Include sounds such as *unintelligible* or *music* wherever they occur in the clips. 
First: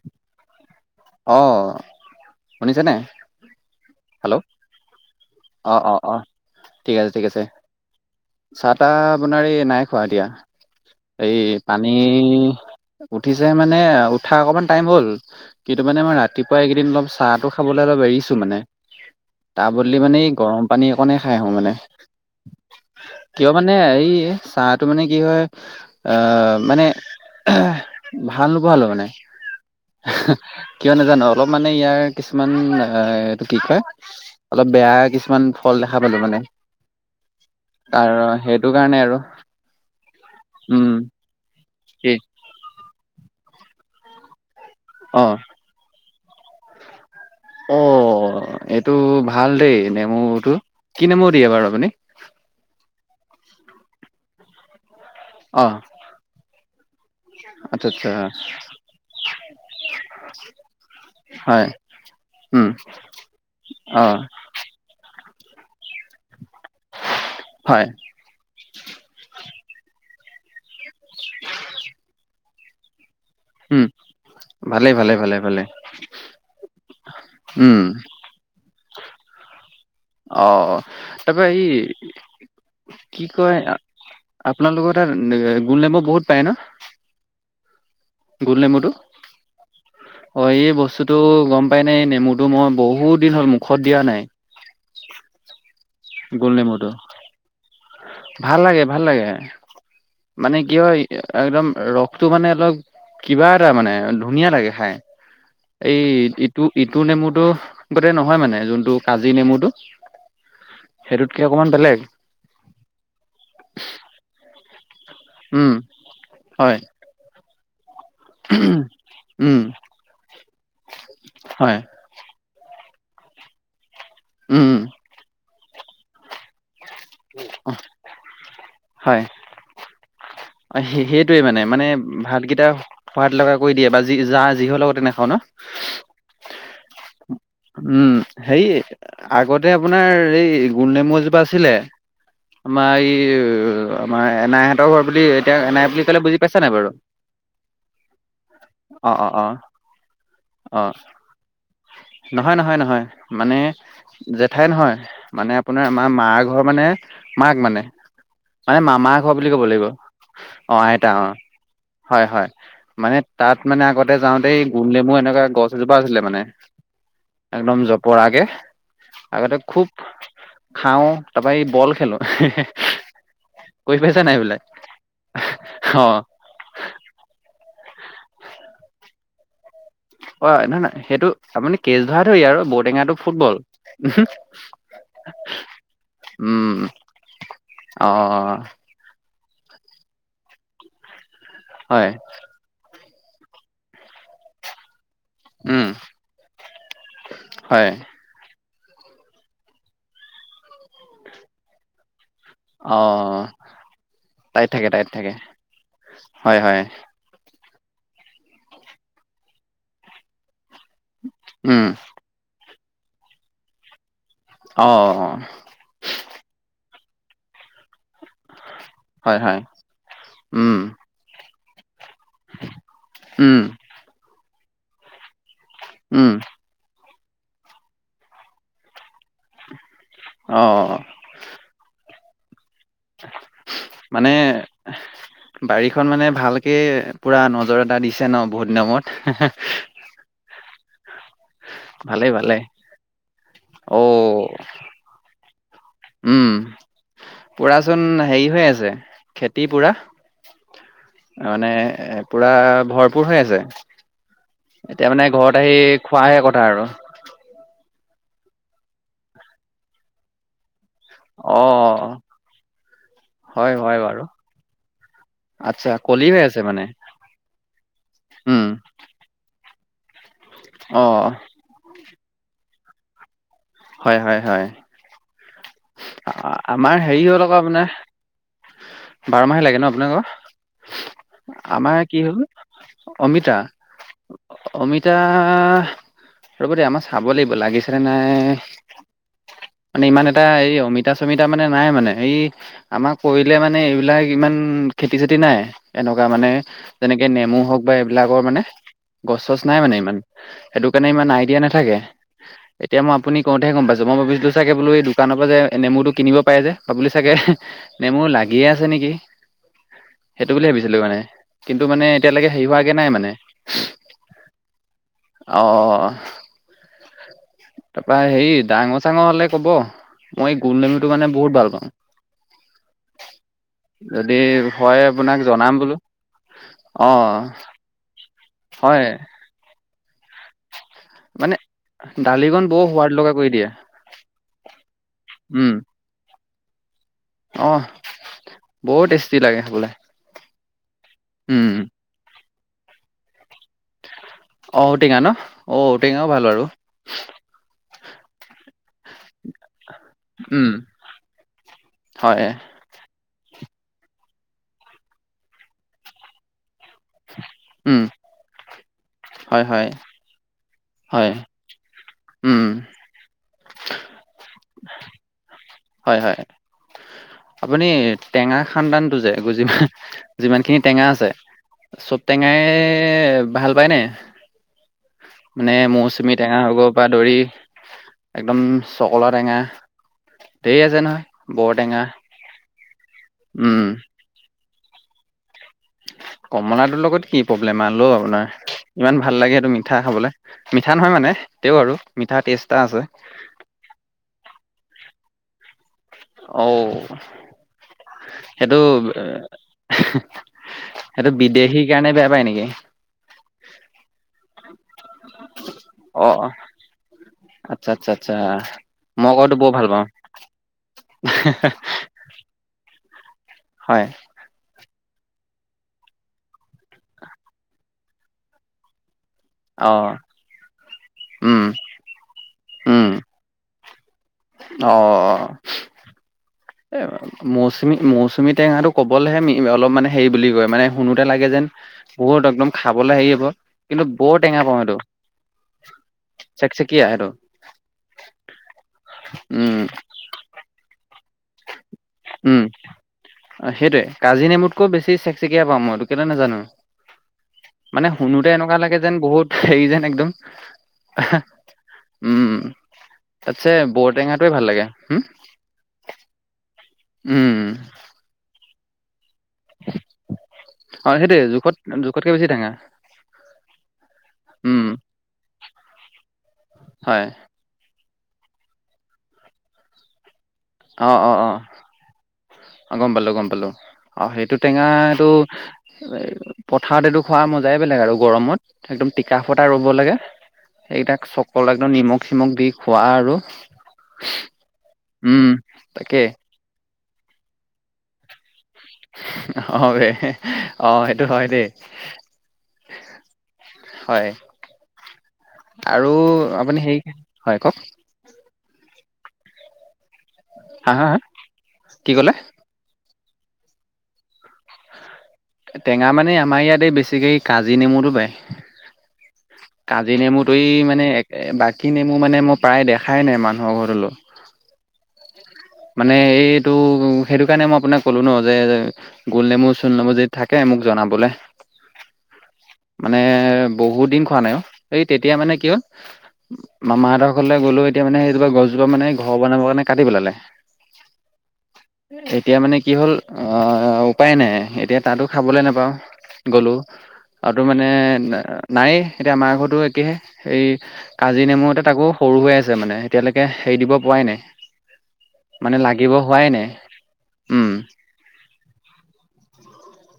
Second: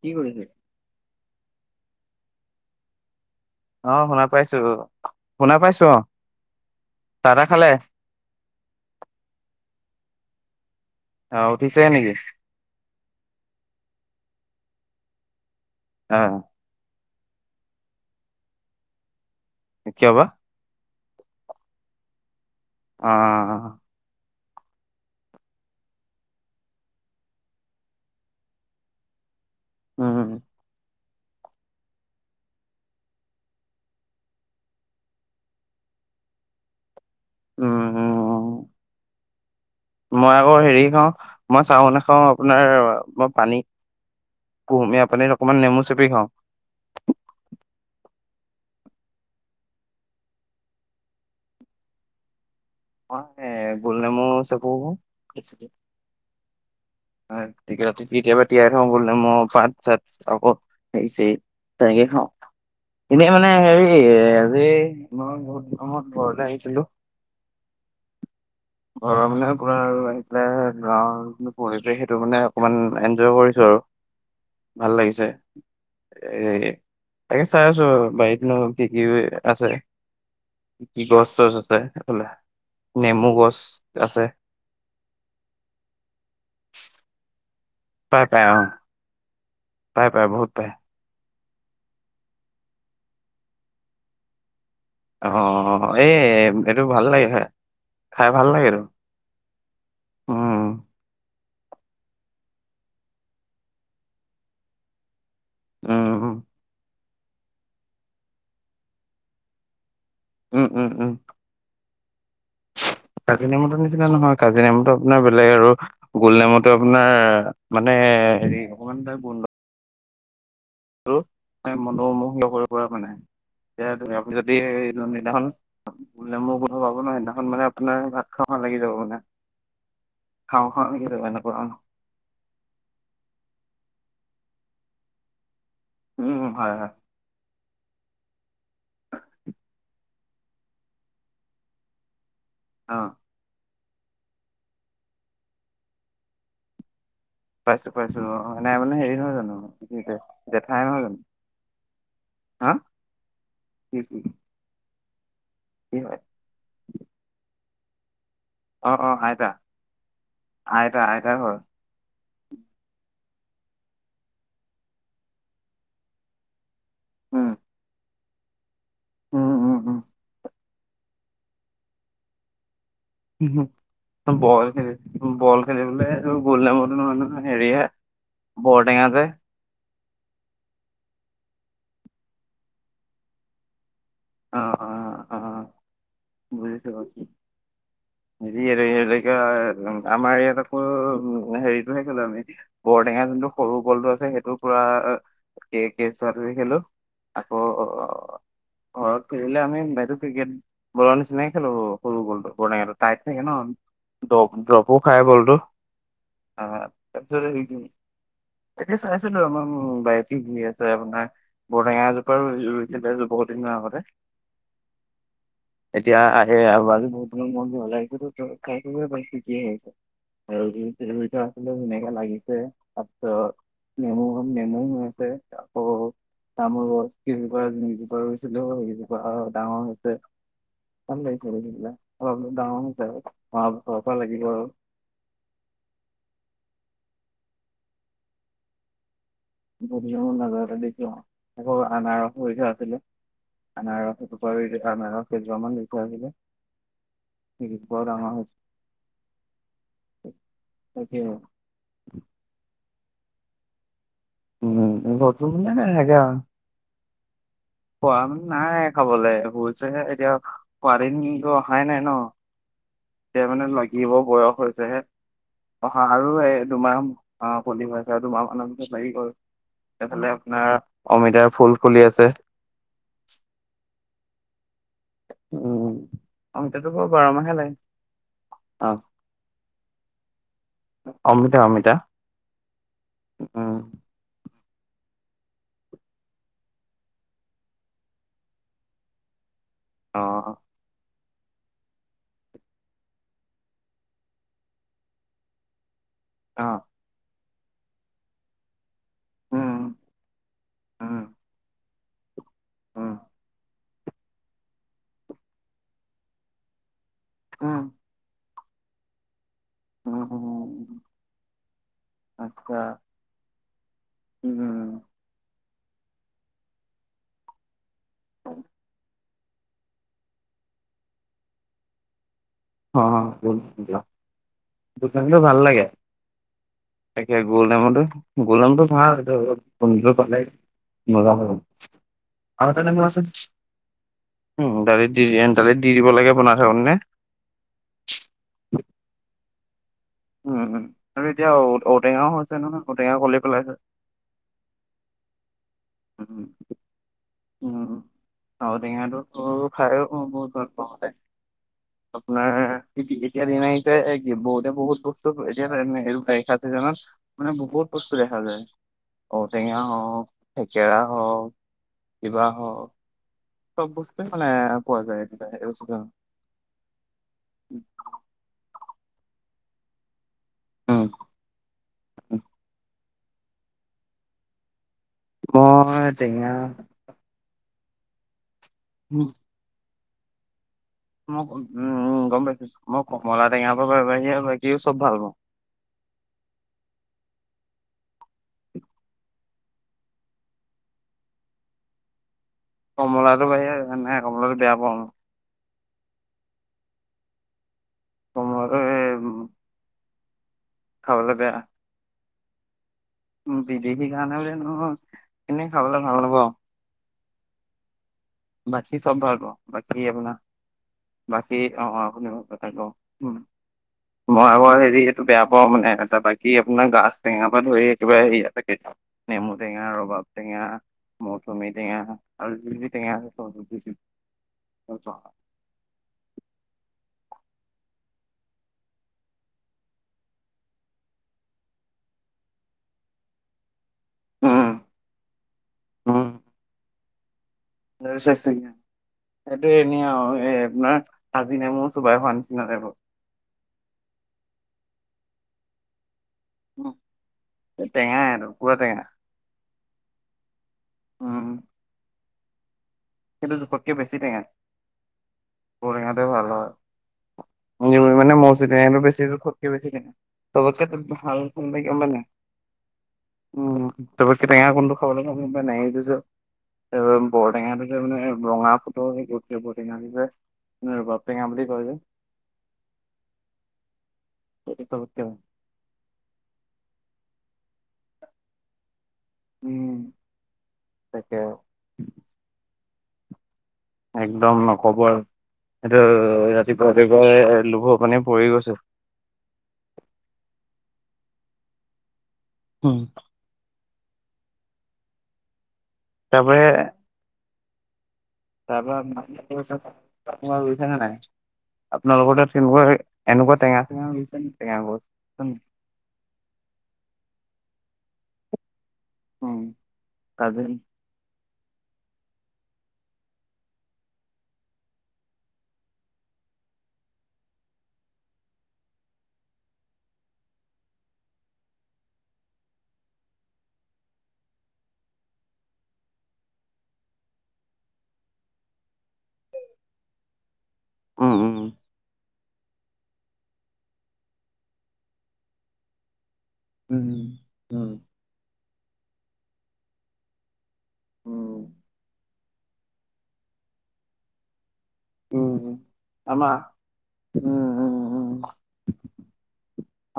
কি কৰিছে? অ, শুনিছে নে নাই। অ, শুনা পাইছো, শুনা পাইছো, অ, ঠিক আছে, ঠিক আছে। দাদা খালে। চাহ তাহ বনোৱাৰি নাই, খোৱা এতিয়া, এই অ উঠিছে পানী নেকি উঠিছে মানে উঠা অকমান টাইম হ'ল কিন্তু মানে মই অ ৰাতিপুৱা এইকেইদিন অলপ চাহটো খাবলৈ অলপ এৰিছো মানে তাৰ বদলি কিয় মানে বা এই গৰম পানী অকনে খাই আহো মানে অ কিয় মানে এই চাহটো মানে কি হয় আহ, মানে ভাল নোপোৱা হালো মানে। উম *inaudible* কিয় নাজানো অলপ মানে ইয়াৰ কিছুমান এইটো কি কয় অলপ বেয়া কিছুমান ফল দেখা পালো মানে আৰু সেইটো উম কাৰণে আৰু। মই আকৌ হেৰি উম, খাওঁ, মই চাহ কি নাখাওঁ, আপোনাৰ মই পানী কুহম আপ অ'। অকণমান নেমু চেপি খাওঁ। অ'। অ, এইটো ভাল দেই, নেমুটো কি নেমু দিয়ে বাৰু আপুনি মই গোল নেমু, চেবো অ', আচ্ছা আচ্ছা কেতিয়াবা তিয়াই থওঁ বোলে মই পাত, চাত আকৌৰিছে। হয় তেনেকে খাওঁ উম, এনেই মানে হেৰি অ', আজি মই বহুত মাহত ঘৰলৈ আহিছিলো। হয় ঘৰৰ মানে পৰা আৰু আহি পেলাই অ, পঢি পেলাই সেইটো মানে অকমান এনজয় কৰিছো আৰু। ভালে, ভাল ভালে, লাগিছে ভালে, ভালে। এ, তাকে চাই উম, আছো বাৰীতনো কি, কি, আছে। অ, কি কি গছ তাৰপ চছ এই আছে এইফালে নেমু কি গছ কয় আছে আপোনালোকৰ তাত গোণ ডমু বহুত পায় ন। পাই, পাই, গোল অ'। নেমুটো? পাই পাই অ, বহুত পাই এই বস্তুতটো গম পাই, নাই, নেমুতটো মই বহুত দিন হ'ল, মুখত দিয়া নাই। অ, এই, গোল এইটো নেমুটো। ভাল লাগে খায়। ভাল লাগে, ভাল লাগে, মানে কি উম হয়। একদম ৰসটো মানে অলপ কিবা এটা মানে ধুনীয়া লাগে খাই। এই উম উম ইটো, ইটো নেমুটো গোটেই নহয় মানে যোনটো কাজি নেমুটো উম উম উম সেইটোতকে অকমান বেলেগ। কাজি নেমতো নিছিলে নহয় কাজিৰ নমুটো আপোনাৰ বেলেগ আৰু উম গোল নমুতো হয় আপোনাৰ মানে হেৰি অকমান তাই গোন্ধ উম হয় মনোমোহ কৰিব পৰা মানে আমি যদি উম নিদিন *unintelligible* বোলে মোৰ বোধ পাব ন, সেইদিনাখন মানে আপোনাৰ‌ সাতশ খ, লাগি যাব মানে। খাওঁ অ, খাওঁ লাগি যাব সেইটোৱে এনেকুৱা মানে মানে ভাতকেইটা সোৱাদ লগা কৰি দিয়ে বা যি, যা, যিহৰ লগতে নাখাওঁ ন। উম, হয়, হয়। উম, হে, আগতে আপোনাৰ এই গুল নেমু মজোপা আছিলে। আমাৰ অ এই আমাৰ এনাইহঁতৰ হ, বুলি এতিয়া, এনাই বুলি কলে বুজি পাইছা নাই বাৰু? পাইছো, পাইছো, অ, নাই মানে অ হেৰি অ নহয় অ জানো অ জেঠাই নহয় জানো। নহয়, হা নহয়, নহয় মানে কি কি জেঠাই নহয়। মানে আপোনাৰ কি আমাৰ হয় মাৰ ঘৰ মানে মাক মানে। মানে অ অ মামাৰ ঘৰ আইতা বুলি ক'ব লাগিব অ, আইতা অ, আইতাৰ ঘৰ হয়, হয়, মানে। তাত মানে আগতে যাওঁতে গুম, ডমু এনেকুৱা গছ এজোপা আছিলে মানে উম একদম জপ পৰাকে উম আগতে খুব উম খাওঁ তাৰপৰা এই বল খেলো। কৰি পাইছা নাই এইবিলাক বল খেলি বল অ খেলিবলৈ গল নামুটো নহয়, নহয় হেৰি হে বৰটেঙা যে অ, ন, নয়, সেইটো আপুনি কেচ ধৰা, ধৰি আৰু বঔটেঙাটো ফুটবল *unintelligible* উম বুজিছোঁ বাৰু অ *unintelligible* উ, আমাৰ ইয়াত আকৌ হেৰিটোহে হয় গ'লো আমি বৰ টেঙা যোনটো সৰু কলটো আছে সেইটো পুৰা কে উম কে চ' খেলো আকৌ হয় ঘৰত খেলিলে আমি বাইতো ক্ৰিকেট বৰ নিচিনাইে খেলো সৰু বলটো। পুৰণা এইটো অ চাইড থাকে ন' ডপ টাইত থাকে ড্ৰপো টাইত খাই থাকে গলতো। হয় হয় অ' তাৰপছেই এতিয়া চাইছিলোঁ আমাৰ বাইটী গ আছে আপোনাৰ উম বৰেঙা এজোপা ৰো এ, বহুত দিনৰ আগতে। অ', অ'। এতিয়া আহে আৰুজি বহুত দিনৰ মূৰত ঘৰলে আহিছোঁতো। কাই হয় হয় পইস্থিতি আৰু উম *unintelligible* কিবা লাগিছে উম তাৰপিছত নেমু নেমু হৈ আছে। অ' উম তামোল গছ কি বুলি কয় কেইজোপা এ, এজোপা ৰুইছিলো সজোপা ডাঙৰ হৈছে। অ টাইম লাগিছে আৰু সেইবিলাক হব ডাঙৰ হৈছে মানে আৰু বাৰীখন মানে ভালকে পুৰা নজৰ এটা দিছে ন' বহুত দিনৰ মূৰত। বহুত দিনৰ মূৰত নজৰ এটা দিছো আও। আকৌ ভালে আনাৰস ভালে হৈ থোৱা আছিলে, অ আনাৰস এটোপ আনাৰস কেইজোৰ মান ৰোইছো। উম, পুৰাচোন ডাঙৰ হেৰি হৈছে হৈ আছে খেতি পুৰা। তাকে মানে এ, পুৰা ভৰপুৰ হৈ আছে। এতিয়া উম মানে ঘৰতো ঘৰত আহি মানে এনেকে খোৱাহে কথা আৰু। খোৱা মানে নাই খাবলৈ ফলছেহে এতিয়া। খোৱাৰ দিনটো অ অহাই নাই ন' এতিয়া মানে হয় হয় লাগিব বাৰু বয়স হৈছেহে। আচ্ছা অহা কলি আৰু হৈ এই আছে মানে দুমাহ অ' কলি হৈ আছে আৰু দুমাহ উম মনৰ পিছত লাগি গল। এইফালে আপোনাৰ অ অমিতাৰ ফুল ফুলি আছে। হয় হয় হয়। উম অমিতাটো আমাৰ বাৰু হেৰি বাৰ হ'ল মাহে আকৌ লাগে আপোনাৰ, অ বাৰ মাহে লাগে ন' আপোনাকোকৰ? অমিতা অমিতা আমাৰ কি হ'ল অমিতা? উম অমিতা ৰ'ব দেয়ক আমাৰ চাব লাগিব লাগিছেনে নাই। মানে অ ইমান এটা এই অমিতা অমিতা মানে নাই মানে, এই আমাক কৰিলে মানে এইবিলাক ইমান খেতি চেতি নাই। এনেকুৱা মানে অ যেনেকে নেমু। হওক বা এইবিলাকৰ মানে গছ চছ উম নাই মানে ইমান সেইটো কাৰণে উম ইমান আইডিয়া নাথাকে। এতিয়া মই উম আপুনি কওঁতে গম পাইছো, মই ভাবিলোঁ চাগে বোলো দু দোকানৰপৰা যে নেমুটো কিনিব পাৰে যে, পাবুলি চাগে উম নেমু লাগিয়ে আছে নেকি। উম সেইটো বুলি উম, ভাবিছিলোঁ মানে কিন্তু মানে এতিয়ালৈকে হেৰি আচ্ছা হোৱাগে নাই মানে। উম। অ', অ', অ' তাৰপৰা হেৰি ডাঙৰ চাঙৰ হলে ক'ব মই গোলনেমুটো কাৰণে বহুত ভাল পাওঁ। অ' যদি হয় দোকানটো আপোনাক ভাল জনাম লাগে। বোলো তাকে অ গোলনেমুটো, গোলনেমুটো হয় ভাল এইটোতো পালে মজা আৰু, মানে দালিকণ বৰ আহোঁতে সোৱাদ নামিবাচুন। লগা কৰি দিয়ে উ, দালিত দি দালিত দি দিব লাগে বনা থৰ নে। অ' বহুত টেষ্টি লাগে বোলে। উম, উম, আৰু এতিয়া ঔ-ঔটেঙাও হৈছে নহয় ঔটেঙাও কলি পেলাইছে। ঔটেঙা ন' অ' ঔটেঙাও ভাল বাৰু। হত ঔটেঙাটোতো খায় বহুত ভাল উম পাওঁ তে হয় আপোনাৰ এতিয়া দিন আহিছে বহুতে বহুত বস্তু এতিয়া বাৰিষা ছিজিনত মানে বহুত উম বস্তু দেখা যায় হয় ঔটেঙা হয় হওক থেকেৰা হয় হওক কিবা উম হওক চব বস্তু মানে পোৱা যায়। হয় হয় আপুনি টেঙা খান্দানতটো যে গুজি যিমানখিনি টেঙা উম, আছে চব টেঙাই ভাল পায় নে? মানে মৌচুমী টেঙা হৈব পৰা ধৰি একদম উম, চকলা টেঙা ধেৰ আছে নহয় মই উম, বৰ টেঙা উম, গম পাইছো মই কমলা উম টেঙাৰ বাহিৰে চব ভাল পাও। কমলাটোৰ লগত কি প্ৰব্লেম আল আপোনাৰ ইমান ভাল লাগে সেইটো মিঠা খাবলে মিঠা নহয় মানে তে আৰু মিঠা টেষ্ট এটা আছে। কমলাটো বাহিৰেও কমলাটো বয়া পাওঁ অ', কোমল সেইটো এ সেইটো খাবলৈ বেয়া বিদেশীৰ কাৰণে বেয়া পায় নেকি? বিদেশী খানা বোৰে নহয় এনেই খাবলে ভাল অ নাপাও। আচ্ছা, আচ্ছা, আচ্ছা চব মই ভাল কওঁতো বৰ ভাল বাকী পাওঁ। আপোনাৰ বাকী অ', *unintelligible* উ হয় মই আৰ হেৰি এইটো বেয়া পাওঁ মানে টা বাকী আপোনাৰ গাছ টেঙা পৰা ধৰি কিবা *unintelligible* নেমু টেঙা অ ৰবাব টেঙা উম মৌচুমী টেঙা আৰু জি উম টেঙা অ *inaudible* অ',। এ মৌচুমী মৌচুমী টেঙাটো কবলৈহে অলপ মানে হেৰি বুলি কয় মানে শুনোতে লাগে যেন বহুত একদম খাবলৈ হেৰি হব কিন্তু বৰ টেঙা পাওঁ সেইটো। উ। চেকচেকীয়া সেইটো সেইটো উম এনে আৰু এই আপোনাৰ- কাজী নেমু চোবাই খোৱা নিচিনা উম টাইপৰ সেইটোৱে কাজি নেমুতকৈ বেছি চেকচিকিয়া পাওঁ মইটো কেলে নোজানো। উম, মানে টেঙাই এইটো শুনোঁতে পুৰা এনেকুৱা লাগে টেঙা যেন বহুত হেৰি যেন একদম উম উম সেইটো তাছে জোখতকে বেছি টেঙা বৰটেঙাটো ভাল লাগে হম। নি মানে মৌচি টেঙা বেছি *unintelligible* অ সেইটোৱে জোখত খুবে মান জোখতকে বেছি টেঙা উম, তাৰ কি টেঙা উম কোনটো খাবলৈ নাই দিছো তাৰ হয় বৰটেঙা মে ৰঙা ফটোৰ টঙা দিছে অ ৰবাৰ অ টেঙা অ বুলি কয় যে অ', গম পালো গম পালো আৰু সেইটো চবতকে টেঙাটো ভাল। এ পথাৰত এইটো খোৱাৰ মাজত যাই বেলেগ আৰু গৰমত একদম টিকা ফটা ৰ'ব উম লাগে সেইকেইটাক তাকে চকল একদম নিমখ চিমখ দি খোৱা আৰু একদম নকব আৰু উম সেইটো তাকে ৰাতিপুৱা ৰাতিপুৱাই লোভৰ পানী পৰি গৈছে অ', অ', সেইটো হয় দেই উম। হয় আৰু তাৰপৰা আপুনি হে হয় কওক নে নাই আপোনাৰ হা লগৰতে হা হা তেনেকুৱা এনেুকুৱা কি ক'লে টেঙা লছে ন ত গ *inaudible* টেঙা মানে আমাৰ ইয়াতে বেছিকে কাজী নেমুতটো পায় কাজী নেমুতেই মানে একে বাকী কাজী নেমু মানে মই প্ৰায় দেখাই নাই মানুহৰ ঘৰলৈ মানে এইটো সেইটো কাৰণে মই আপোনাক ক'লো ন যে গোলনেমু চোল নেমু যি থাকে মোক জনাবোলে *unintelligible* মানে বহুত দিন খোৱা নাইও এই তেতিয়া মানে কি হ'ল? মামাহঁৰ ঘৰলে গ'লও এতিয়া মানে সেইজোপা গছজোপা ঘৰ বনাবৰ কাৰণে কাটি পেলালে। উম, উম। এতিয়া মানে কি হ'ল আহ উপায় নাই। এতিয়া তাতো খাবলে নাপাওঁ। গ'লো আৰু মানে নায়েই এতিয়া আমাৰ ঘৰতো একেহে, এই কাজি নেমুতে তাকো সৰু হৈ আছে মানে এতিয়ালৈকে। হেৰি দিব পোৱাই নাই। অ'। মানে লাগিব, হোৱাই নাই উম।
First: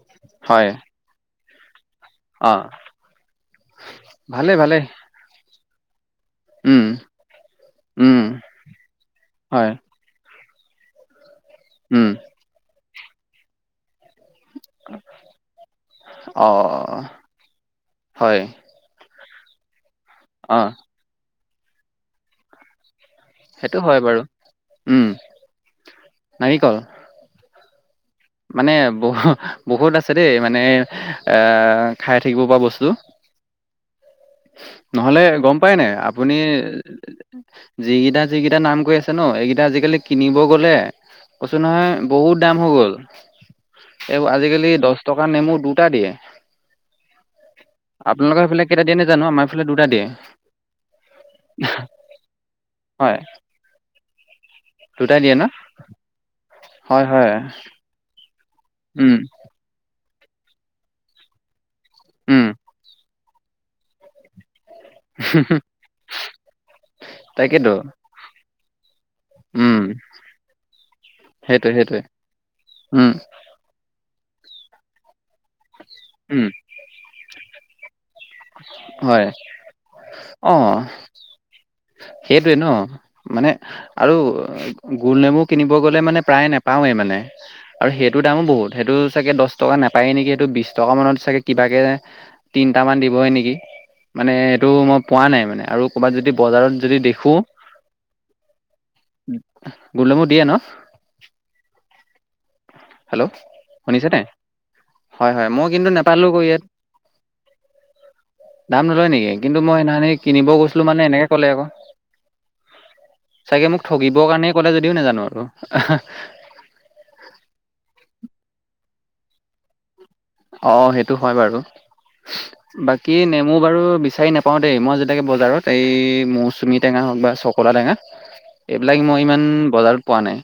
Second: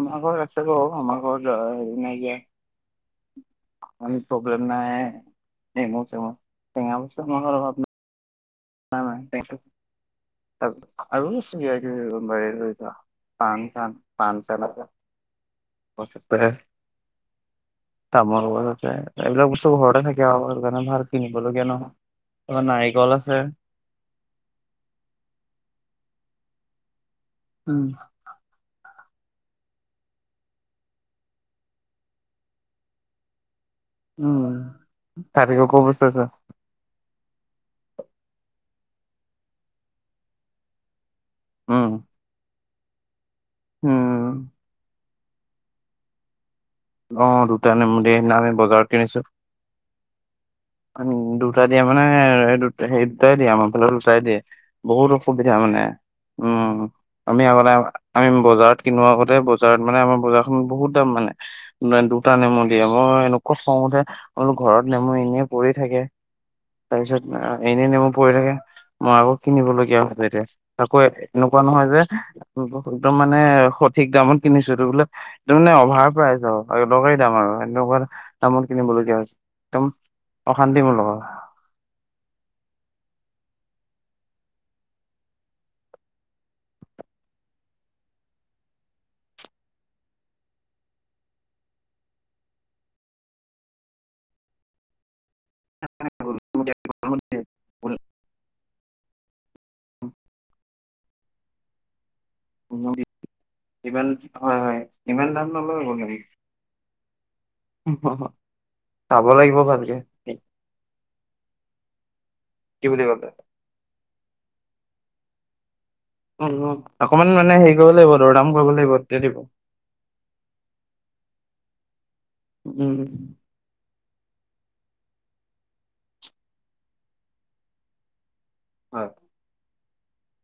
আমাৰ ঘৰ আছে হয় গ, আমাৰ ঘৰ হেৰি ন, অ ভালে প্ৰব্লেম ভালে নাই। ম, ভ উম *inaudible* উম *unintelligible* আৰুৰে লৈ হয় উম যোৱা *inaudible* পচ, চান, পচ, চ, লকা *inaudible* *inaudible* অ এইবিলাক বস্তু ঘৰতে থাকে হয় আৰু সেই কাৰণে ভাল অ কিনিবলগীয়া নহয় তাৰ নাৰিকল আছে। সেইটো হয় বাৰু উম, নাৰিকল। উম। মানে বহুত, বহুত আছে দেই মানে এ, খাই থাকিব পৰা বস্তু। *inaudible* নহলে তাত গম পাই একো নাই বস্তু আছে আপুনি? যিকেইটা, যিকেইটা নাম কৈ আছে ন, এইকেইটা আজিকালি কিনিব গলে কৈছো নহয় উম বহুত দাম হৈ গ'ল, এৱো উম আজিকালি দশ টকাত নেমু দুটা দিয়ে। অ, দুটা নেমু দিয়ে সেইদিনা আমি বজাৰত কিনি জানো আমাৰ এইফালে দুটা দিয়ে। দুটা দিয়া মানে দু-সেই হয় দুটাই দিয়ে আমাৰ ফালেও দুটাই দিয়ে। বহুত দুটা দিয়ে ন অসুবিধা মা উম, হয় হয় আমি আগতে আমি বজাৰত কিনো উম আগতে বজাৰত মানে আমাৰ বজাৰখনত বহুত দাম মানে, দুটা উম নেমু দিয়ে মই এনো খং উঠে, মই বোলো ঘৰত নেমু এনে পৰি থাকে, তাৰপিছত তাকেতো এনে নেমু পৰি *unintelligible* মই আকৌ উম কিনিবলগীয়া হৈছে এতিয়া, আকৌ এনেকুৱা সেইটোৱে নহয় যে সেইটোৱে উম একদম মানে স ঠিক দামত কিনিছো এইটো বোলে, এইটো মানে অভাৰ প্ৰাইচ উম আৰু দৰকাৰী দাম আৰু সেইটো কাৰণে দামত কিনিব লগীয়া হয় হৈছে, একদম অশান্তি মোৰ লগত। এইটোৱে ন, মানে আৰু গুল নেমু কিনিব গ'লে মানে প্ৰায়ে নোপাওৱে মানে। আৰু সেইটোৰ দামো বহুত, সেইটো চাগে দশ টকা নাপায় নেকি সেইটো বিশ টকা মানত চাগে কিবাকে তিনটামান দিবহে নেকি, মানে সেইটো মই পোৱা নাই মান আৰু ক'বাত যদি বজাৰত যদি দেখো গুলনেমু দিয়ে ন। হেল্ল', ইমান শুনিছানে। হয় হয় ইমান দাম হয়-হয়, মই নলয় কিন্তু গ'ল। নাপালো গৈ ইয়াত। দাম নলয় চাব নেকি, কিন্তু লাগিব মই ভালকে সিদিনাখনি কিনিব গৈছিলো মানে এনেকে কলে আকৌ। কি বুলি কলে। চাগে মোক ঠগিবৰ কাৰণেই ক'লে যদিও নাজানো আৰু *inaudible* *inaudible* অকমান মানে হেৰি কৰিব লাগিব দৰদাম কৰিব লাগিব তেতিয়া দিব। অ, সেইটো হয় বাৰু। উম বাকী নেমু বাৰু বিছা বিচাৰি নাপাওঁ দেই মই যেতিয়াকে বজাৰত এই, মৌচুমী টেঙা হওক বা চকলা টেঙা। এইবিলাক হয় মই ইমান বজাৰত পোৱা নাই।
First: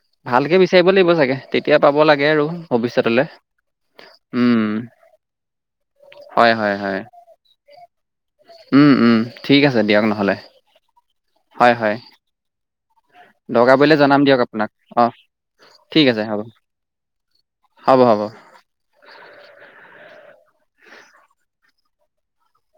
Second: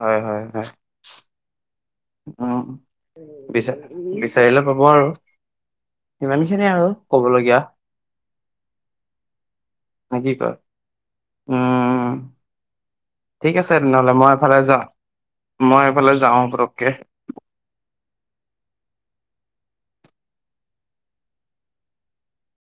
হয় হয় ভালকে হয় বিচাৰিব লাগিব চাগে। এতিয়া পাব লাগে আৰু ভৱিষ্যতলে। বিচা-বিচাৰিলে উম পাব আৰু। হয় সিমানখিনিয়ে হয় আৰু হয় কবলগীয়া। উম, উম, ঠিক আছে দিয়ক নে কি নহলে, কয় হয়-হয়। উম ঠিক আছে দকাৰ পৰিলে তেনেহ'লে জনাম মই দিয়ক এফালে আপোনাক, যাওঁ অ', মই এফালে ঠিক আছে যাওঁ হ'ব। পতককে হ'ব হ'ব।